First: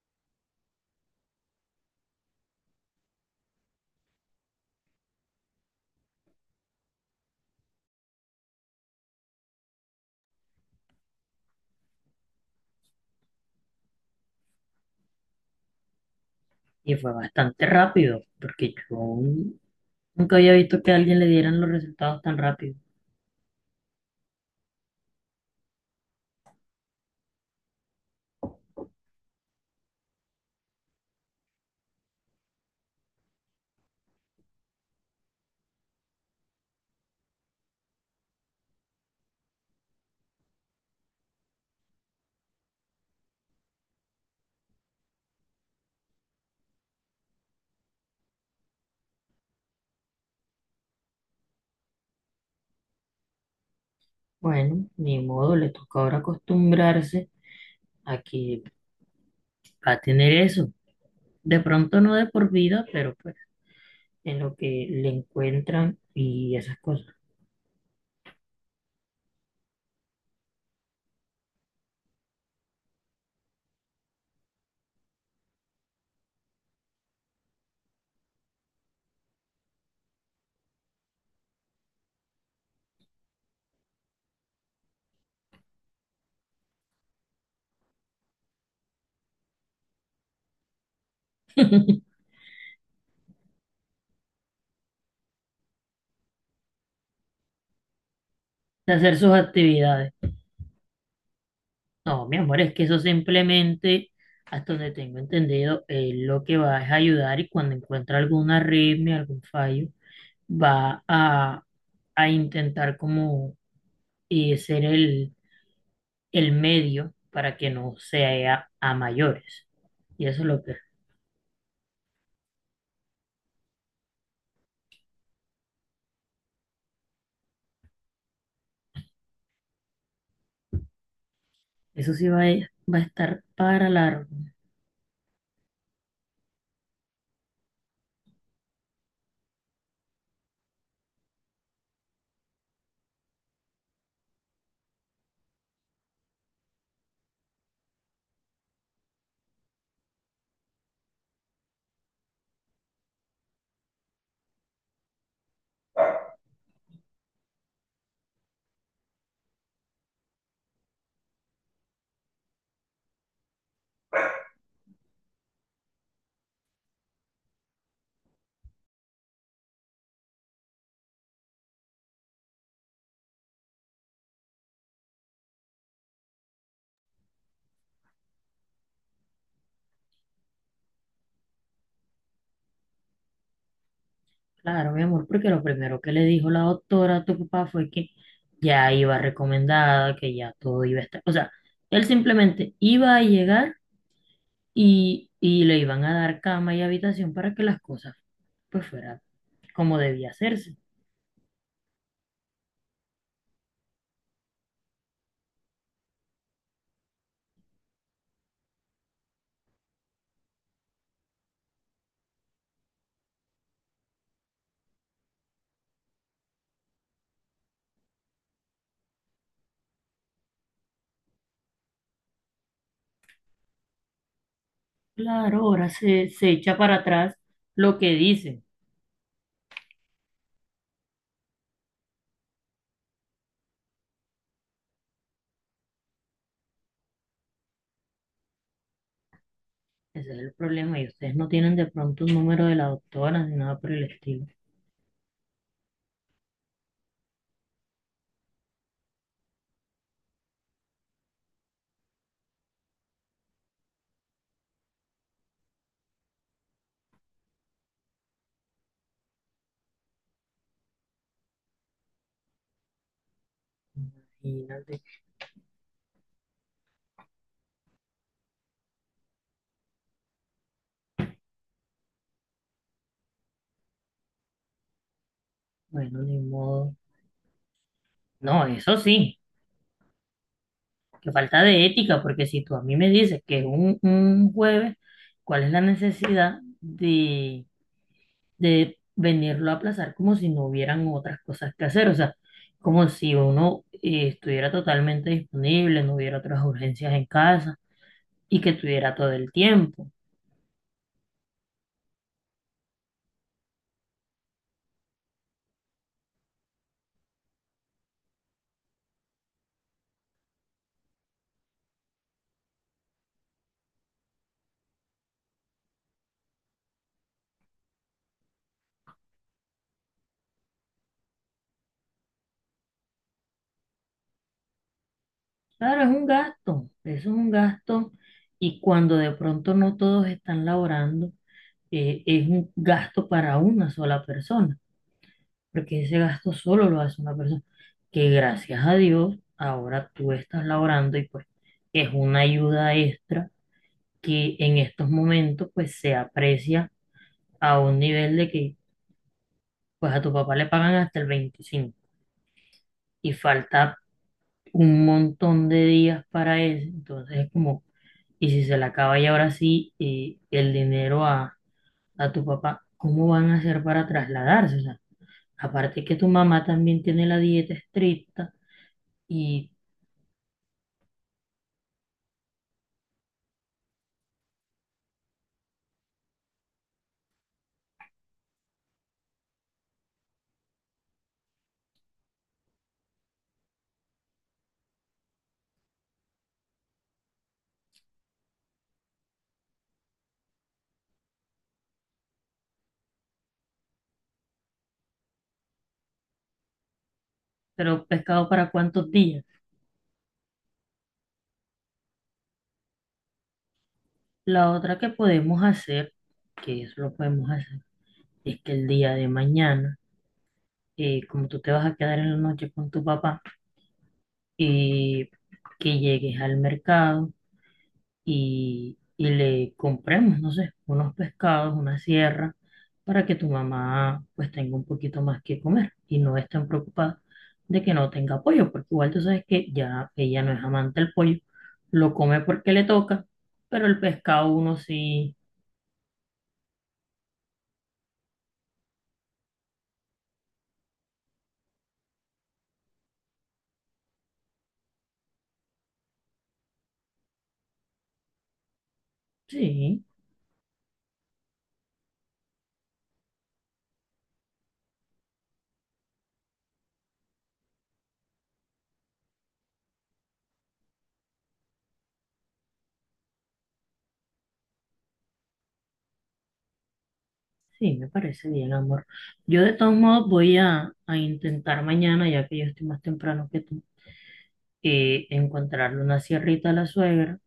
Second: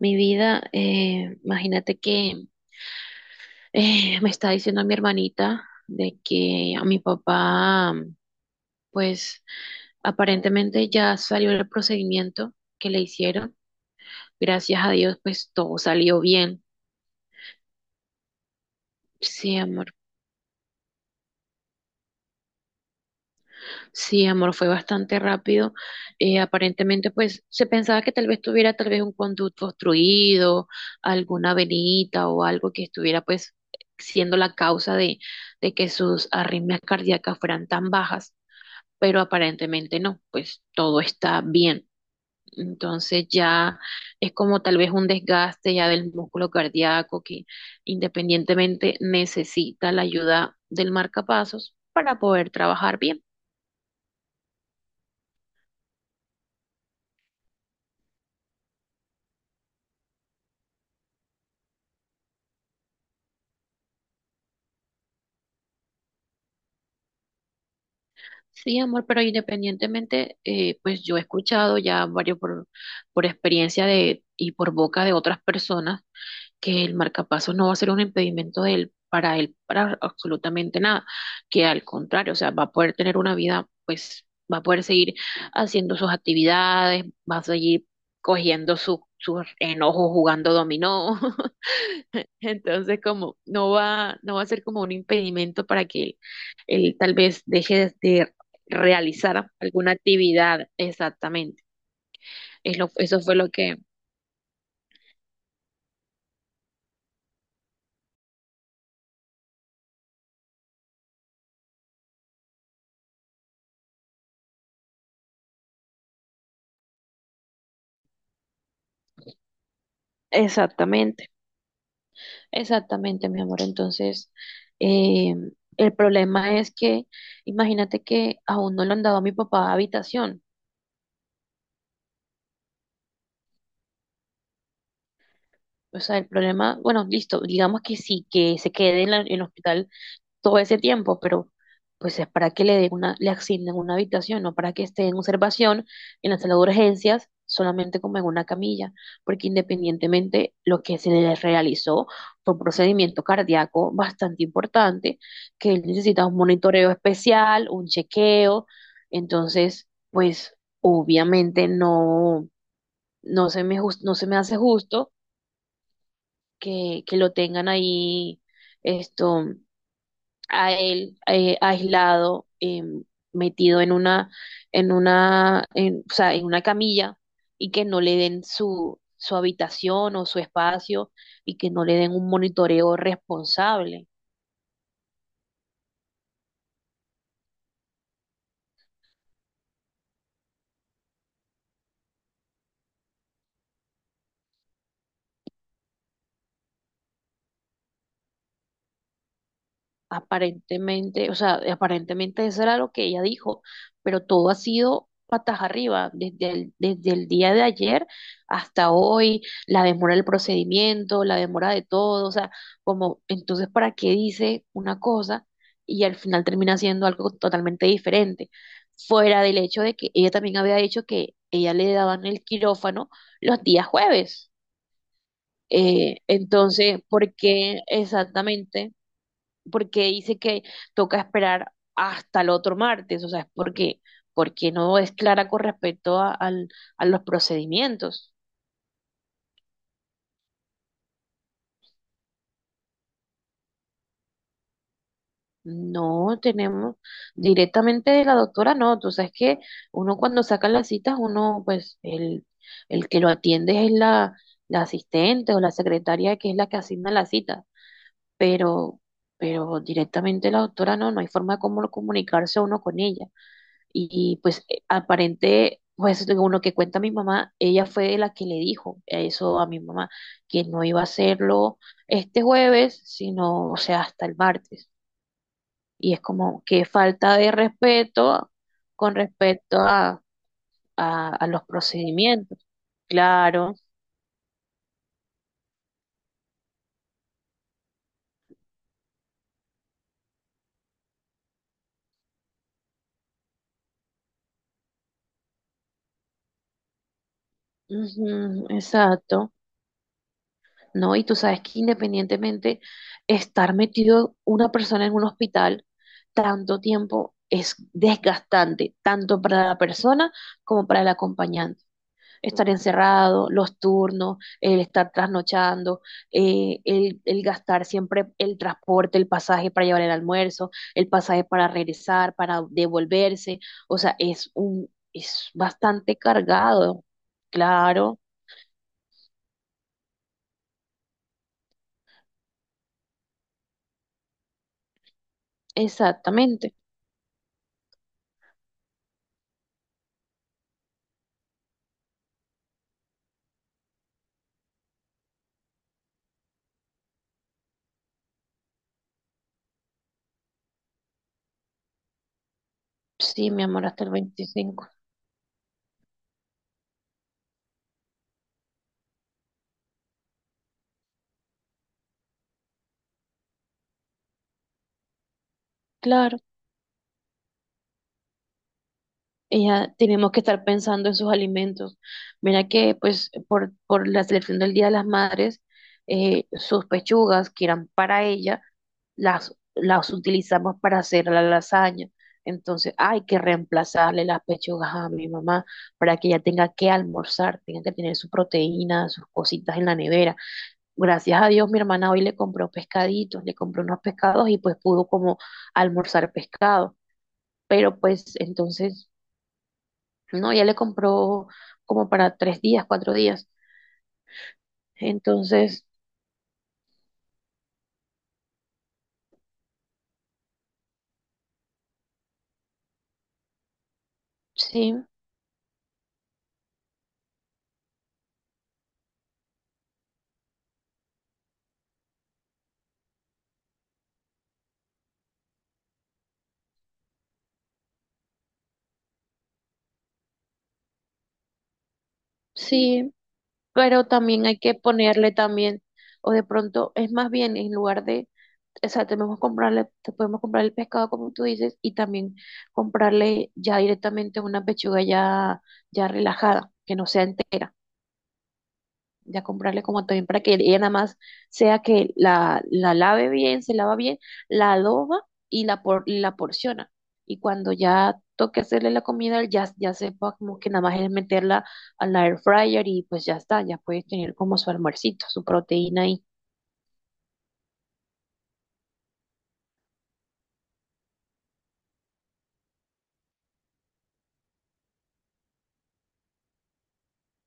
Mi vida, imagínate que me está diciendo mi hermanita de que a mi papá, pues aparentemente ya salió el procedimiento que le hicieron. Gracias a Dios, pues todo salió bien. Y fue bastante rápido, porque yo Sí, amor. nunca había visto que a alguien le dieran los resultados tan rápido. Sí, amor, fue bastante rápido. Aparentemente, pues se pensaba que tal vez tuviera tal vez un conducto obstruido, alguna venita o algo que estuviera pues siendo la causa de que sus arritmias cardíacas fueran tan bajas. Pero aparentemente no, pues todo está bien. Entonces ya es como tal vez un desgaste ya del músculo cardíaco que independientemente necesita la ayuda del marcapasos para poder trabajar bien. Bueno, ni modo, le toca ahora acostumbrarse a que va a tener eso. De pronto no de por vida, pero pues en lo que le encuentran y esas cosas. Sí, amor, pero independientemente, pues yo he escuchado ya varios por experiencia de, y por boca de otras personas que el marcapaso no va a ser un impedimento de él, para él, para absolutamente nada, que al contrario, o sea, va a poder tener una vida, pues va a poder seguir haciendo sus actividades, va a seguir cogiendo sus enojos jugando dominó, entonces como no va a ser como un impedimento para que él tal vez deje de De hacer sus realizar alguna actividades. actividad exactamente. No, mi amor, es que eso Eso fue lo que... simplemente, hasta donde tengo entendido, él lo que va es ayudar y cuando encuentra alguna arritmia, algún fallo, va a intentar como y ser el medio para que no sea a mayores. Y eso es lo que, Exactamente. Exactamente, mi amor. Entonces, eh, el problema es que, imagínate que aún no le han dado a mi papá habitación. eso sí va a estar para largo, O sea, el problema, bueno, listo, digamos que sí, que se quede en en el hospital todo ese tiempo, pero pues es para que le den una, le asignen una habitación, no para que esté en observación en la sala de urgencias, solamente como en una camilla, porque independientemente lo que se le realizó fue un procedimiento cardíaco bastante importante, que él necesita un monitoreo especial, un chequeo, entonces, pues obviamente no, no se me hace justo que lo tengan ahí esto a él aislado, metido o sea, en una camilla y que no le den su habitación o su espacio y que no le den un monitoreo responsable. claro, mi amor, porque lo primero que le dijo la doctora a tu papá fue que ya iba recomendada, que ya todo iba a estar, o sea, él simplemente iba a llegar y le iban a dar cama y habitación para que las cosas pues fueran como debía hacerse. Aparentemente, o sea, aparentemente eso era lo que ella dijo, pero todo ha sido patas arriba, desde el día de ayer hasta hoy, la demora del procedimiento, la demora de todo, o sea, como, entonces, ¿para qué dice una cosa y al final termina haciendo algo totalmente diferente? Fuera del hecho de que ella también había dicho que ella le daban el quirófano los días jueves. Claro, ahora se echa para Entonces, ¿por atrás qué lo que dice. exactamente? Porque dice que toca esperar hasta el otro martes, o sea, es porque, porque no es clara con respecto a los procedimientos. Ese es el problema y ustedes no tienen de pronto un número de la doctora ni nada por el estilo. No tenemos directamente de la doctora, no, tú sabes que uno cuando saca las citas, uno pues el que lo atiende es la asistente o la secretaria que es la que asigna la cita, pero, pero directamente la doctora no, no hay forma de cómo comunicarse uno con ella. Y pues Imagínate, pues según lo que cuenta mi mamá, ella fue la que le dijo eso a mi mamá, que no iba a hacerlo este jueves, sino, o sea, hasta el martes. Y es bueno, ni como que modo. falta de respeto No, eso con sí, respecto que a los falta de ética, porque procedimientos. si tú a mí me dices que es Claro, un jueves, ¿cuál es la necesidad de venirlo a aplazar como si no hubieran otras cosas que hacer? O sea, como si uno estuviera totalmente disponible, no hubiera otras urgencias en casa y ujú, que tuviera todo el exacto. tiempo. ¿No? Y tú sabes que independientemente estar metido una persona en un hospital tanto tiempo es desgastante, tanto para la persona como para el acompañante. Estar encerrado, los turnos, el estar trasnochando, el gastar siempre el transporte, el pasaje para llevar el almuerzo, el pasaje para regresar, para devolverse. O sea, es un, es Claro, es bastante un gasto, cargado, eso es un gasto claro, y cuando de pronto no todos están laborando, es un gasto para una sola persona, porque ese gasto exactamente. solo lo hace una persona, que gracias a Dios ahora tú estás laborando y pues es una ayuda extra que en estos momentos pues se aprecia a un nivel de que pues a tu papá le pagan hasta el 25 y Sí, mi amor, falta hasta el 25. un montón de días para eso, entonces es como. Y si se le acaba y ahora sí el dinero a tu papá, ¿cómo van a hacer para trasladarse? O sea, aparte que tu Claro, mamá también tiene la dieta estricta, y ella tenemos que estar pensando en sus alimentos. Mira que, pues, por la selección del Día de las Madres, sus pechugas que eran para ella, las utilizamos para hacer la lasaña. Entonces, hay que reemplazarle las pechugas a mi mamá para que ella tenga que almorzar, tenga que tener su proteína, sus cositas en la nevera. Gracias a Dios, mi hermana hoy le compró pescaditos, le compró unos pescados y pues pudo como almorzar pescado, pero pero pues pescado para entonces, cuántos días. no, ya le compró como para tres días, cuatro días. La otra que podemos Entonces, hacer, que eso lo podemos hacer, es que el día de mañana, como tú te vas a quedar en la noche con tu papá, sí, eh, que llegues al mercado y le compremos, no sé, unos pescados, una sierra, para que tu mamá pues tenga un poquito más que comer y no esté tan preocupada de que no tenga pollo, porque igual tú sabes que ya ella no es amante del pollo, lo come porque le sí, toca, pero el pero también pescado hay que uno ponerle sí, también, o de pronto es más bien en lugar de, o sea, tenemos que comprarle, te podemos comprar el pescado como tú dices y también comprarle ya directamente una pechuga ya, ya relajada, que no sea entera. Ya comprarle sí, como también para que ella nada más sea que la lave bien, se lava bien, la adoba y y la porciona. Y cuando ya toque hacerle la comida, ya sepa como que nada más es meterla a la air fryer y pues ya está, ya puede tener como su almuercito, su proteína ahí. sí, me parece bien, amor. Yo de todos modos voy a intentar mañana, ya que yo estoy más temprano que tú, encontrarle una sierrita a la suegra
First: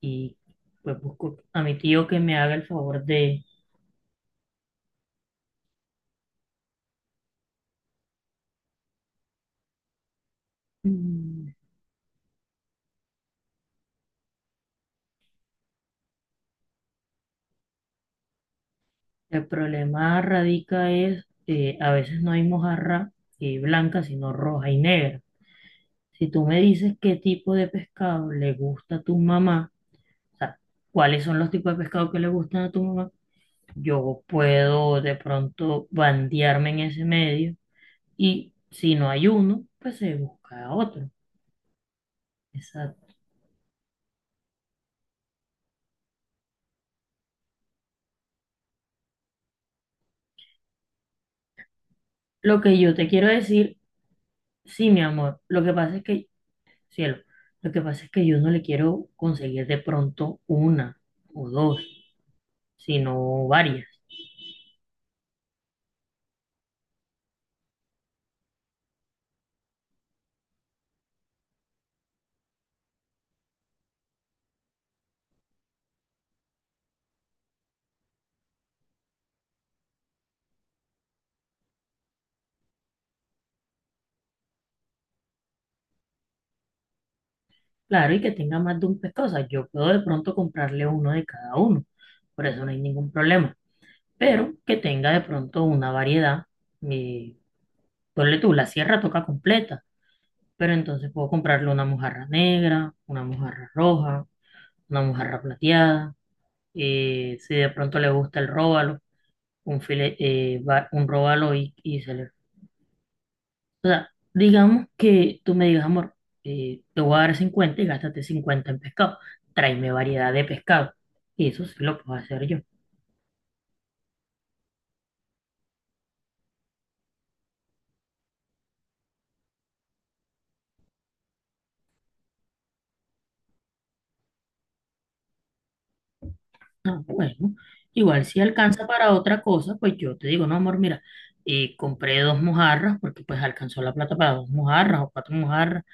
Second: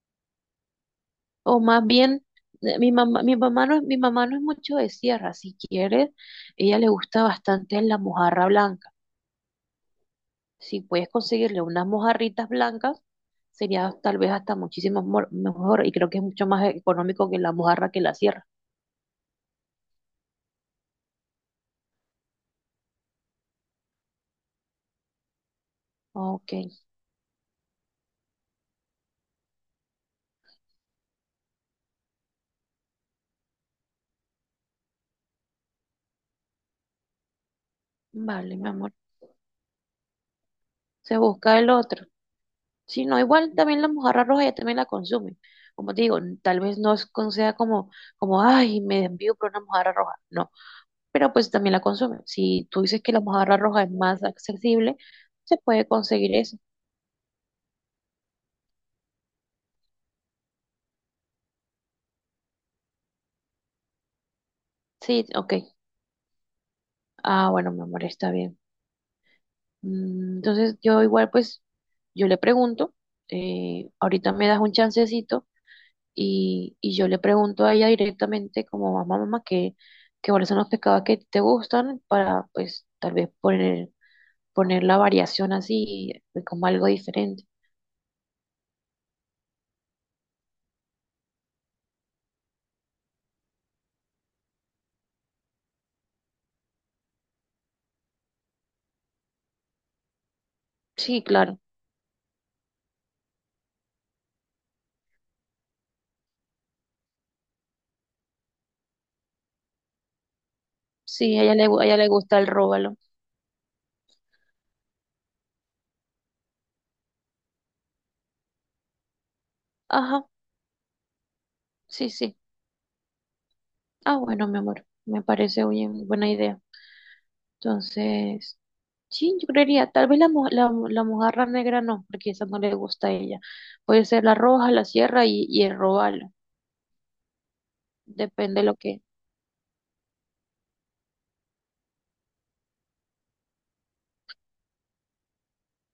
y pues busco O a mi más tío que bien, me haga el favor mi de... mamá no, mi mamá no es mucho de sierra, si quieres, ella le gusta bastante la mojarra blanca. Si puedes Mm, conseguirle unas mojarritas blancas, sería tal vez hasta muchísimo mejor y creo que es mucho más económico que la mojarra que la sierra. El problema radica es que a veces no hay mojarra blanca, sino roja y negra. Si tú Ok, me dices qué tipo de pescado le gusta a tu mamá, o sea, cuáles son los tipos de pescado que le gustan a tu mamá, yo puedo de pronto bandearme en ese medio y vale, mi amor. si no hay uno, pues se busca otro. Se busca el otro. Si Exacto. no, igual también la mojarra roja ella también la consume. Como te digo, tal vez no sea como, como, ay, me envío por una mojarra roja. No, pero pues también la consume. Lo Si que tú yo dices te que la quiero mojarra decir, roja es más sí, accesible, mi amor, se lo que puede pasa es que conseguir eso. cielo. Lo que pasa es que yo no le quiero conseguir de pronto una o dos, sino varias. Sí, ok. Ah, bueno, mi amor, está bien. Mm, entonces yo igual pues yo le pregunto, ahorita me das un chancecito y yo le pregunto a ella directamente como mamá, mamá, que cuáles son los pescados que te gustan para pues tal vez poner, poner la variación así como algo diferente. Claro, y que tenga más de un pescado. O sea, yo puedo de pronto comprarle uno de cada uno, por eso no hay ningún problema. Pero que tenga de pronto una variedad. Eh, ponle tú, la sierra toca completa, pero entonces Sí, puedo claro, comprarle una mojarra negra, una mojarra roja, una mojarra plateada. Si de pronto le gusta el róbalo, un sí, a ella róbalo y, a ella y le se le... gusta el róbalo. O sea, digamos que tú me digas, amor, te voy a dar 50 y gástate 50 en pescado. Tráeme Ajá, variedad de pescado. Y eso sí lo sí, puedo sí. hacer yo. Ah, bueno, mi amor, me parece bien, buena idea. Entonces... Sí, yo creería, tal vez la mojarra negra no, porque esa no le gusta a ella. Puede ser la roja, la sierra y el robalo, Ah, bueno, igual si depende lo alcanza que... para otra cosa, pues yo te digo, no, amor, mira, compré dos mojarras porque pues alcanzó la plata para dos mojarras o cuatro mojarras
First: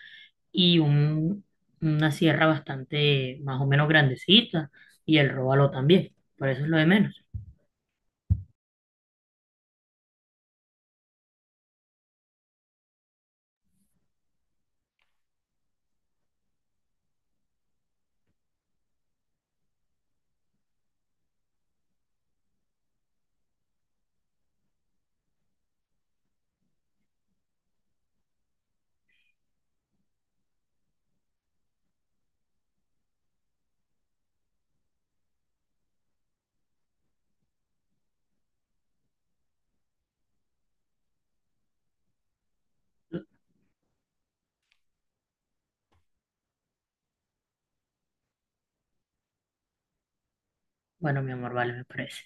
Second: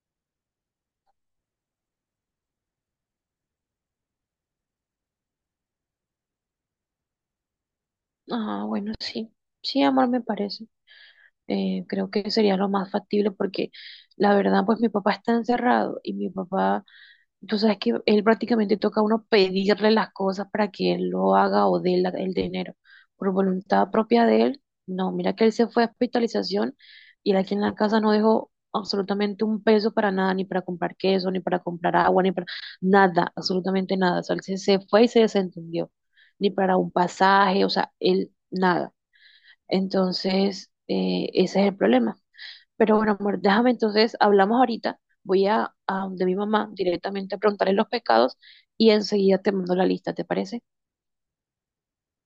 y un, una sierra bastante más o menos grandecita y el róbalo también. Por eso es lo de menos. Ah, bueno, sí, sí, amor, me parece. Creo que sería lo más factible porque la verdad, pues mi papá está encerrado y mi papá, tú sabes que él prácticamente toca a uno pedirle las cosas para que él lo haga o dé el dinero. Por voluntad propia de él, no, mira que él se fue a hospitalización y él aquí en la casa no dejó absolutamente un peso para nada, ni para comprar queso, ni para comprar agua, ni para nada, absolutamente nada. O sea, se fue y se desentendió, ni para un pasaje, o sea, él nada. Entonces, ese es el problema. Pero bueno, amor, déjame entonces, hablamos ahorita, voy a donde mi mamá directamente a preguntarle los pescados y enseguida te mando la lista, ¿te parece? Bueno, mi amor, vale, me parece.